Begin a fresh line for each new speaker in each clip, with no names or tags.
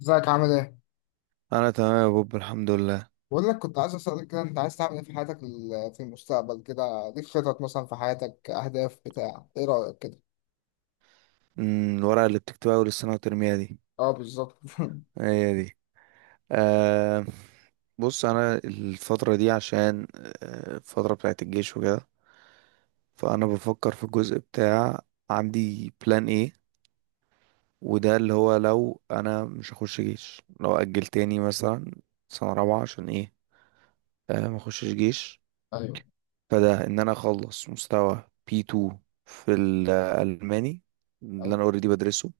ازيك عامل ايه؟
انا تمام يا بوب، الحمد لله.
بقول لك كنت عايز اسألك كده، انت عايز تعمل ايه في حياتك في المستقبل كده؟ ليك خطط مثلا في حياتك، اهداف، بتاع ايه رأيك كده؟
الورقه اللي بتكتبها اول السنه وترميها دي،
اه بالظبط
هي دي. أه، بص انا الفتره دي عشان الفتره بتاعت الجيش وكده، فانا بفكر في الجزء بتاع عندي بلان ايه. وده اللي هو لو انا مش هخش جيش، لو اجل تاني مثلا سنه رابعه، عشان ايه؟ أه، ما اخشش جيش.
ايوه،
فده ان انا اخلص مستوى بي 2 في الالماني اللي
ايوه،
انا اوريدي بدرسه،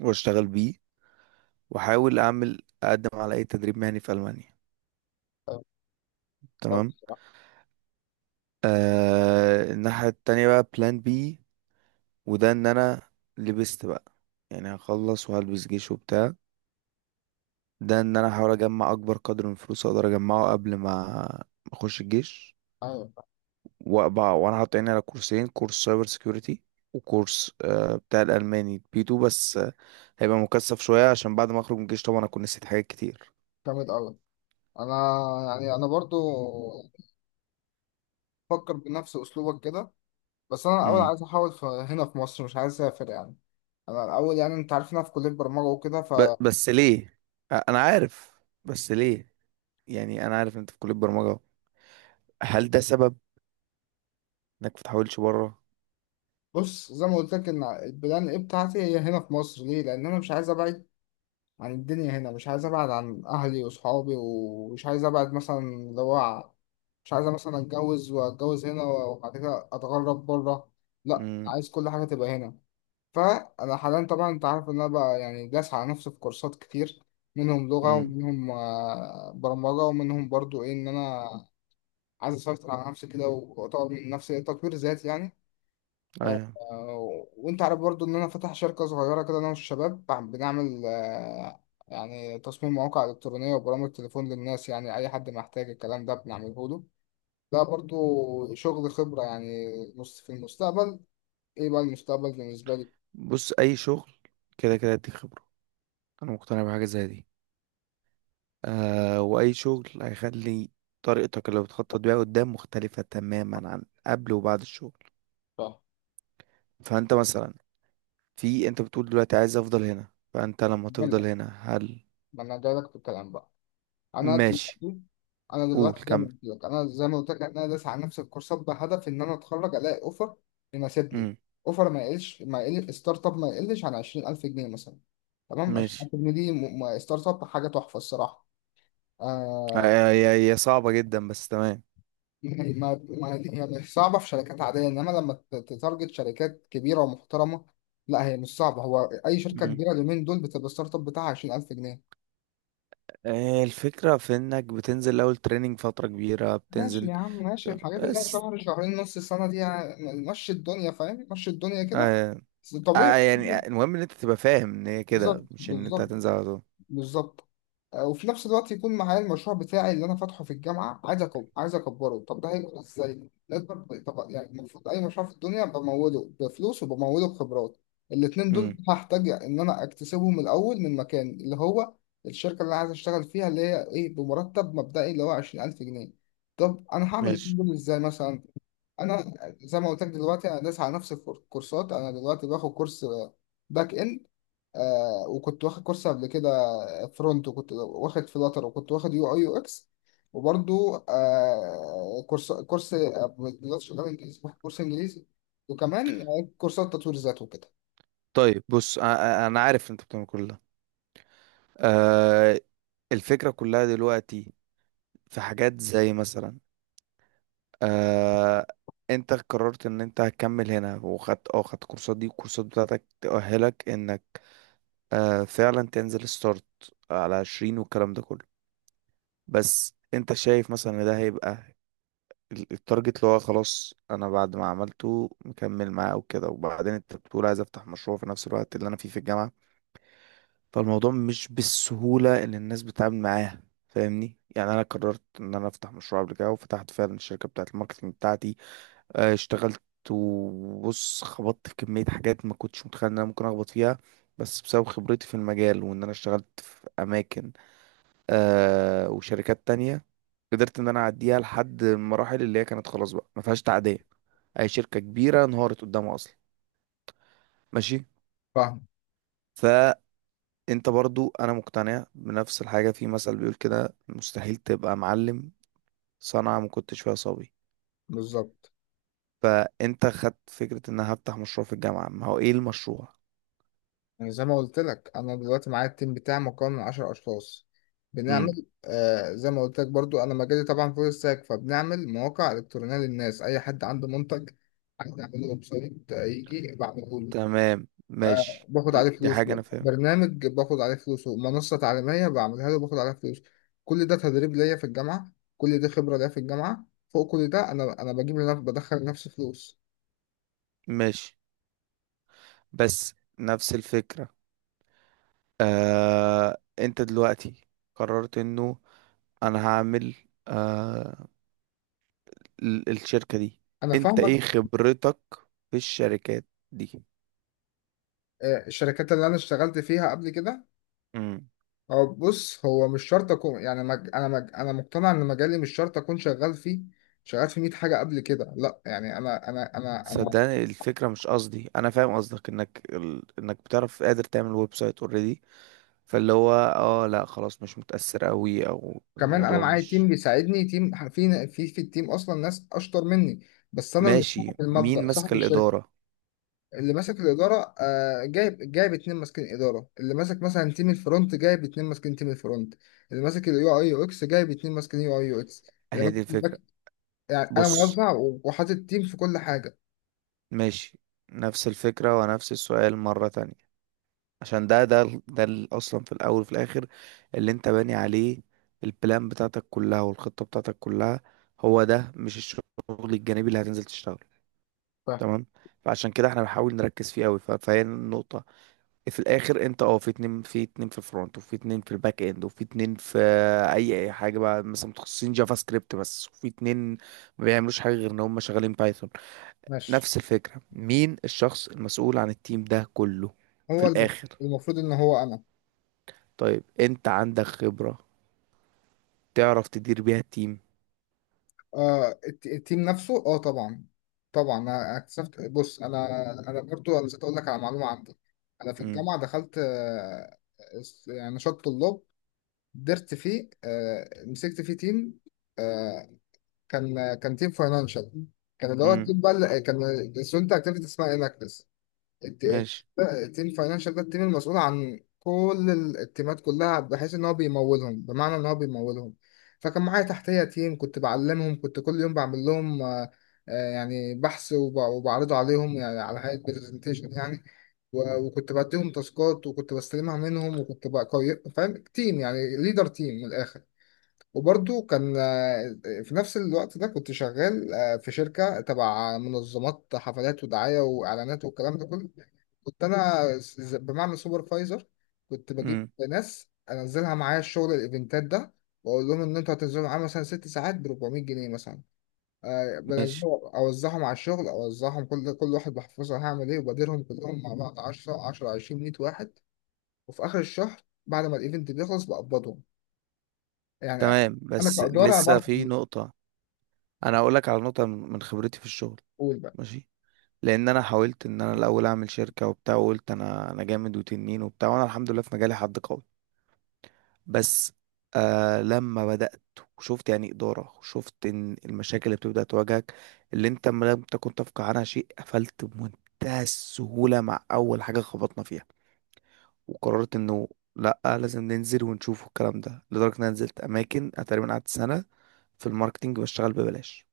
واشتغل بيه، واحاول اعمل اقدم على اي تدريب مهني في المانيا.
ايوه. لا
تمام.
بصراحة،
آه، الناحيه التانية بقى بلان بي، وده ان انا لبست بقى، يعني هخلص وهلبس جيش وبتاع. ده ان انا احاول اجمع اكبر قدر من الفلوس اقدر اجمعه قبل ما اخش الجيش.
ايوه.
وانا حاطط عيني على كورسين، كورس سايبر سيكيورتي وكورس بتاع الالماني بي 2. بس هيبقى مكثف شويه عشان بعد ما اخرج من الجيش طبعا اكون نسيت حاجات كتير.
جامد قوي. انا، يعني انا برضو بفكر بنفس اسلوبك كده، بس انا الاول
امم.
عايز احاول في هنا في مصر، مش عايز اسافر يعني. انا الاول، يعني انت عارف إن انا في كليه برمجه وكده.
بس ليه؟ انا عارف، بس ليه؟ يعني انا عارف إن انت في كلية برمجة. هل ده سبب انك ما تحاولش بره؟
فبص، زي ما قلت لك ان البلان ايه بتاعتي، هي هنا في مصر. ليه؟ لان انا مش عايز ابعد عن الدنيا هنا، مش عايز ابعد عن اهلي واصحابي، ومش عايز ابعد مثلا مش عايز مثلا اتجوز، واتجوز هنا وبعد كده اتغرب بره. لا،
امم.
عايز كل حاجه تبقى هنا. فانا حاليا طبعا انت عارف ان انا بقى يعني داس على نفسي في كورسات كتير، منهم لغه
امم.
ومنهم برمجه، ومنهم برضو ايه، ان انا عايز اسيطر على نفسي كده واطور من نفسي، تطوير ذاتي يعني. آه،
ايوه.
وانت عارف برضو ان انا فاتح شركة صغيرة كده، انا والشباب بنعمل يعني تصميم مواقع الكترونية وبرامج تليفون للناس. يعني اي حد محتاج الكلام ده بنعمله له. ده برضو شغل خبرة يعني. نص في المستقبل، ايه بقى المستقبل بالنسبة لي؟
بص اي شغل كده كده يديك خبرة، انا مقتنع بحاجة زي دي. آه، واي شغل هيخلي طريقتك اللي بتخطط بيها قدام مختلفة تماما عن قبل وبعد الشغل.
صح.
فانت مثلا انت بتقول دلوقتي عايز افضل هنا، فانت لما تفضل
ملة.
هنا، هل
ما انا جايلك في الكلام بقى. انا دلوقتي
ماشي؟
انا
قول
دلوقتي زي ما
كمل.
قلت لك، انا داس على نفس الكورسات بهدف ان انا اتخرج الاقي اوفر يناسبني.
امم.
اوفر ما يقل ستارت اب، ما يقلش عن 20,000 جنيه مثلا. تمام،
ماشي.
20,000 جنيه دي ستارت اب، حاجه تحفه الصراحه.
هي
آه.
هي صعبة جدا بس تمام.
يعني ما هي مش صعبه في شركات عاديه، انما لما تتارجت شركات كبيره ومحترمه، لا هي مش صعبه. هو اي شركه كبيره اليومين دول بتبقى الستارت اب بتاعها 20,000 جنيه.
آه، الفكرة في انك بتنزل اول تريننج فترة كبيرة
ماشي
بتنزل.
يا عم، ماشي، الحاجات اللي هي
بس
شهر شهرين نص السنة دي يعني. مشي الدنيا، فاهم، مشي الدنيا كده.
آه
بس طبيعي.
يعني المهم ان انت تبقى فاهم ان هي كده،
بالظبط،
مش ان انت
بالظبط،
هتنزل على طول.
بالظبط. وفي نفس الوقت يكون معايا المشروع بتاعي اللي انا فاتحه في الجامعه. عايز عايز اكبره. طب ده هيكبر ازاي؟ لازم، طب يعني المفروض اي مشروع في الدنيا بموله بفلوس وبموله بخبرات. الاتنين دول
امم.
هحتاج ان انا اكتسبهم الاول من مكان، اللي هو الشركه اللي انا عايز اشتغل فيها، اللي هي ايه، بمرتب مبدئي اللي هو 20,000 جنيه. طب انا هعمل الاتنين
ماشي.
دول ازاي مثلا؟ انا زي ما قلت لك دلوقتي، انا داس على نفس الكورسات. انا دلوقتي باخد كورس باك اند، آه، وكنت واخد كورس قبل كده فرونت، وكنت واخد فلاتر، وكنت واخد يو اي يو اكس. وبرضو آه كورس كورس آه، مش شغال انجليزي، واخد كورس انجليزي. وكمان كورسات تطوير ذات وكده.
طيب بص، انا عارف انت بتعمل كل ده. آه، الفكرة كلها دلوقتي في حاجات زي مثلا، آه، انت قررت ان انت هتكمل هنا وخدت اه خدت كورسات دي، والكورسات بتاعتك تأهلك انك فعلا تنزل ستارت على 20 والكلام ده كله. بس انت شايف مثلا ان ده هيبقى التارجت اللي هو خلاص انا بعد ما عملته مكمل معاه وكده، وبعدين انت بتقول عايز افتح مشروع في نفس الوقت اللي انا فيه في الجامعة. فالموضوع مش بالسهولة اللي الناس بتتعامل معاها، فاهمني؟ يعني انا قررت ان انا افتح مشروع قبل كده وفتحت فعلا الشركة بتاعة الماركتنج بتاعتي. اه، اشتغلت. وبص خبطت في كمية حاجات ما كنتش متخيل ان انا ممكن اخبط فيها، بس بسبب خبرتي في المجال وان انا اشتغلت في اماكن وشركات تانية، قدرت ان انا اعديها لحد المراحل اللي هي كانت خلاص بقى ما فيهاش تعدية. اي شركة كبيرة انهارت قدامها اصلا. ماشي.
فاهم.
فانت، برضو انا مقتنع بنفس الحاجة، في مثل بيقول كده، مستحيل تبقى معلم صنعة ما كنتش فيها صبي.
بالظبط.
فانت خدت فكرة ان انا هفتح مشروع في الجامعة، ما هو ايه المشروع.
يعني زي ما قلت لك انا دلوقتي معايا التيم بتاعي، مكون من 10 اشخاص،
امم.
بنعمل زي ما قلت لك برضو. انا مجالي طبعا فول ستاك، فبنعمل مواقع الكترونيه للناس، اي حد عنده منتج عايز يعمل له ويب سايت، يجي بعمله له.
تمام
آه،
ماشي.
باخد
دي
عليه
دي
فلوس.
حاجة انا فاهم.
برنامج، باخد عليه فلوس. منصه تعليميه بعملها له، باخد عليها فلوس. كل ده تدريب ليا في الجامعه، كل ده خبره ليا في الجامعه. فوق كل ده، انا بجيب لنفسي، بدخل لنفسي فلوس.
ماشي، بس نفس الفكرة. آه انت دلوقتي قررت انه انا هعمل، آه الشركة دي.
انا
انت
فاهمك.
ايه خبرتك في الشركات دي؟
الشركات اللي انا اشتغلت فيها قبل كده،
امم.
هو بص، هو مش شرط اكون يعني، انا مقتنع ان مجالي مش شرط اكون شغال فيه، شغال في 100 حاجه قبل كده. لا يعني انا
صدقني الفكرة مش قصدي، انا فاهم قصدك انك ال... انك بتعرف قادر تعمل ويب سايت اوريدي، فاللي هو لا خلاص مش متأثر قوي او
كمان انا
الموضوع
معايا
مش.
تيم بيساعدني، تيم في، التيم اصلا ناس اشطر مني، بس انا اللي
ماشي،
صاحب
مين
المبدأ،
ماسك
صاحب الشركه.
الإدارة؟
اللي ماسك الاداره، آه، جايب اتنين ماسكين اداره. اللي ماسك مثلا تيم الفرونت، جايب اتنين ماسكين تيم الفرونت. اللي ماسك اليو اي يو اكس، جايب اتنين ماسكين يو اي يو اكس. اللي
هي
ماسك
دي الفكرة.
يعني انا
بص،
موزع، وحاطط تيم في كل حاجه.
ماشي. نفس الفكرة ونفس السؤال مرة تانية، عشان اصلا في الاول وفي الاخر، اللي انت باني عليه البلان بتاعتك كلها والخطة بتاعتك كلها، هو ده مش الشغل الجانبي اللي هتنزل تشتغله؟
فاهم.
تمام. فعشان كده احنا بنحاول نركز فيه قوي، فهي النقطة في الاخر. انت في اتنين، في اتنين في الفرونت، وفي اتنين في الباك اند، وفي اتنين في اي حاجة بقى مثلا متخصصين جافا سكريبت بس، وفي اتنين ما بيعملوش حاجة غير ان هم شغالين بايثون.
ماشي.
نفس الفكرة، مين الشخص المسؤول عن التيم ده كله في
هو
الاخر؟
المفروض ان هو انا.
طيب انت عندك خبرة تعرف تدير بيها التيم؟
آه، التيم نفسه، اه طبعا، طبعا. انا اكتشفت، بص، انا انا برضو انا نسيت اقول لك على معلومه عندي. انا في
امم.
الجامعه دخلت، آه، يعني نشاط طلاب، درت فيه، آه، مسكت فيه تيم. آه، كان تيم فاينانشال، كان اللي هو
امم.
التيم بقى كان الستودنت اكتيفيتي اسمها اناكتس.
ماشي.
التيم فاينانشال ده التيم المسؤول عن كل التيمات كلها، بحيث ان هو بيمولهم، بمعنى ان هو بيمولهم. فكان معايا تحتيه تيم، كنت بعلمهم، كنت كل يوم بعمل لهم يعني بحث وبعرضه عليهم، يعني على هيئه برزنتيشن يعني. وكنت بديهم تاسكات، وكنت بستلمها منهم، وكنت بقى فاهم تيم، يعني ليدر تيم من الاخر. وبرضو كان، في نفس الوقت ده كنت شغال في شركة تبع منظمات حفلات ودعاية وإعلانات والكلام ده كله. كنت أنا بمعنى سوبرفايزر، كنت بجيب
امم.
ناس أنزلها معايا الشغل، الإيفنتات ده، وأقول لهم إن أنتوا هتنزلوا معايا مثلا 6 ساعات ب 400 جنيه مثلا.
ماشي،
بنزلهم أوزعهم على الشغل، أوزعهم كل واحد بحفظها هعمل إيه، وبديرهم كلهم مع بعض، 10 10 20 100 واحد. وفي آخر الشهر بعد ما الإيفنت بيخلص بقبضهم. يعني
تمام.
انا
بس
كاداره
لسه
بعرف.
في نقطة. انا هقول لك على نقطة من خبرتي في الشغل.
قول بقى.
ماشي. لان انا حاولت ان انا الاول اعمل شركة وبتاع وقلت انا جامد وتنين وبتاع، وانا الحمد لله في مجالي حد قوي، بس آه لما بدأت وشفت يعني إدارة، وشفت ان المشاكل اللي بتبدأ تواجهك اللي انت ما لم تكن تفقه عنها شيء قفلت بمنتهى السهولة مع اول حاجة خبطنا فيها. وقررت انه لا، لازم ننزل ونشوف الكلام ده، لدرجة ان انا نزلت اماكن. انا تقريبا قعدت سنة في الماركتينج بشتغل ببلاش.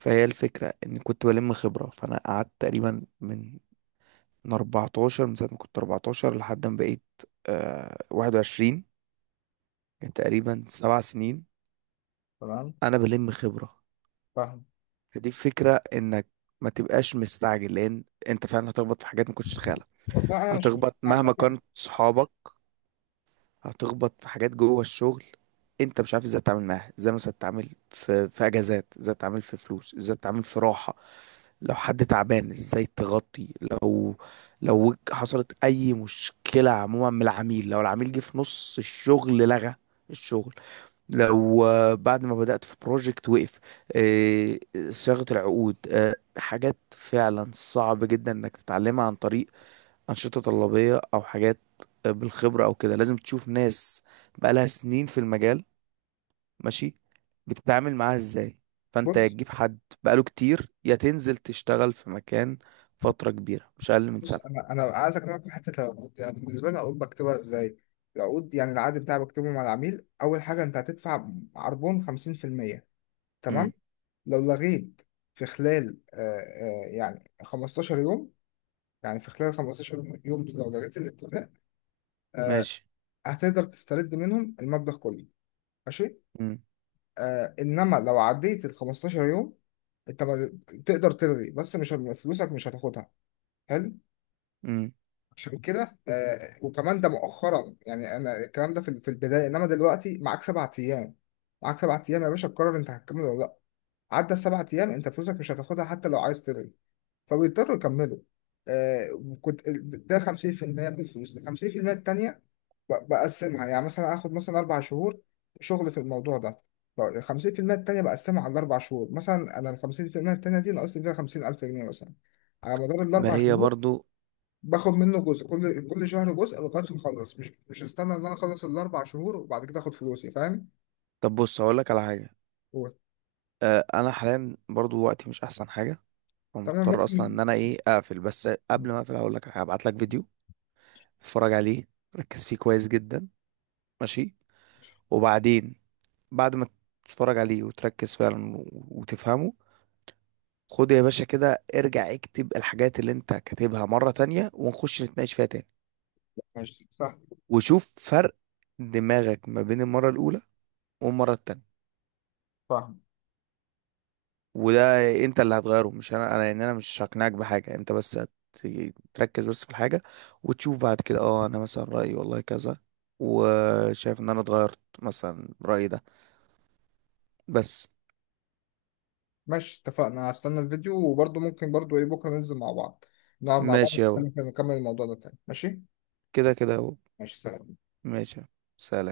فهي الفكرة ان كنت بلم خبرة. فانا قعدت تقريبا من 14، من ساعة ما كنت 14 لحد ما بقيت 21. كان تقريبا 7 سنين
تمام.
انا بلم خبرة.
فاهم.
فدي فكرة انك ما تبقاش مستعجل، لان انت فعلا هتخبط في حاجات ما كنتش تتخيلها.
والله انا مش
هتخبط مهما
مستعجب يعني.
كانت صحابك. هتخبط في حاجات جوه الشغل انت مش عارف ازاي تتعامل معاها. ازاي مثلا تتعامل في اجازات، ازاي تتعامل في فلوس، ازاي تتعامل في راحة لو حد تعبان، ازاي تغطي لو حصلت اي مشكلة عموما من العميل، لو العميل جه في نص الشغل لغى الشغل، لو بعد ما بدأت في بروجكت وقف، آه، صياغة العقود، حاجات فعلا صعب جدا انك تتعلمها عن طريق أنشطة طلابية أو حاجات، بالخبرة أو كده لازم تشوف ناس بقالها سنين في المجال ماشي بتتعامل معاها إزاي. فأنت يا
بص،
تجيب حد بقاله كتير، يا تنزل تشتغل في مكان فترة كبيرة مش أقل من
بص
سنة.
انا انا عايز اكلمك في حته العقود. يعني بالنسبه لي العقود بكتبها ازاي، العقود، يعني العقد بتاعي بكتبه مع العميل، اول حاجه انت هتدفع عربون 50%. تمام،
امم.
لو لغيت في خلال، 15 يوم، يعني في خلال 15 يوم يوم دول، لو لغيت الاتفاق، آه
ماشي.
هتقدر تسترد منهم المبلغ كله. ماشي.
امم.
آه، انما لو عديت ال 15 يوم، انت ما تقدر تلغي، بس مش فلوسك مش هتاخدها. حلو.
امم.
عشان كده، وكمان ده مؤخرا، يعني انا الكلام ده في البدايه، انما دلوقتي معاك 7 ايام، معاك 7 ايام يا باشا، تقرر انت هتكمل ولا لا. عدى ال 7 ايام انت فلوسك مش هتاخدها، حتى لو عايز تلغي، فبيضطروا يكملوا. آه، كنت ده 50% من الفلوس. ال 50% التانيه بقسمها، يعني مثلا اخد مثلا 4 شهور شغل في الموضوع ده، ال 50% التانيه بقسمها على ال 4 شهور، مثلا انا ال 50% التانيه دي ناقصت فيها 50,000 جنيه مثلا على مدار
ما
الاربع
هي
شهور
برضو.
باخد منه جزء كل شهر جزء لغايه ما اخلص، مش مش استنى ان انا اخلص ال 4 شهور وبعد كده اخد فلوسي، فاهم.
طب بص هقولك على حاجة،
هو
أه أنا حاليا برضو وقتي مش أحسن حاجة،
تمام،
فمضطر أصلا
ممكن.
إن أنا إيه أقفل، بس قبل ما أقفل هقولك على حاجة، هبعتلك فيديو اتفرج عليه، ركز فيه كويس جدا. ماشي. وبعدين بعد ما تتفرج عليه وتركز فعلا وتفهمه، خد يا باشا كده ارجع اكتب الحاجات اللي انت كاتبها مرة تانية، ونخش نتناقش فيها تاني.
ماشي سهل.
وشوف فرق دماغك ما بين المرة الأولى والمرة التانية.
فاهم.
وده انت اللي هتغيره مش انا، انا يعني انا مش هقنعك بحاجة انت، بس تركز بس في الحاجة، وتشوف بعد كده انا مثلا رأيي والله كذا، وشايف ان انا اتغيرت مثلا رأيي ده. بس
ماشي اتفقنا، هستنى الفيديو، وبرضه ممكن برضه ايه بكره ننزل مع بعض، نقعد مع بعض،
ماشي يا بابا.
ونكمل الموضوع ده تاني. ماشي.
كده كده يا بابا.
ماشي سلام.
ماشي يا بابا. سلام.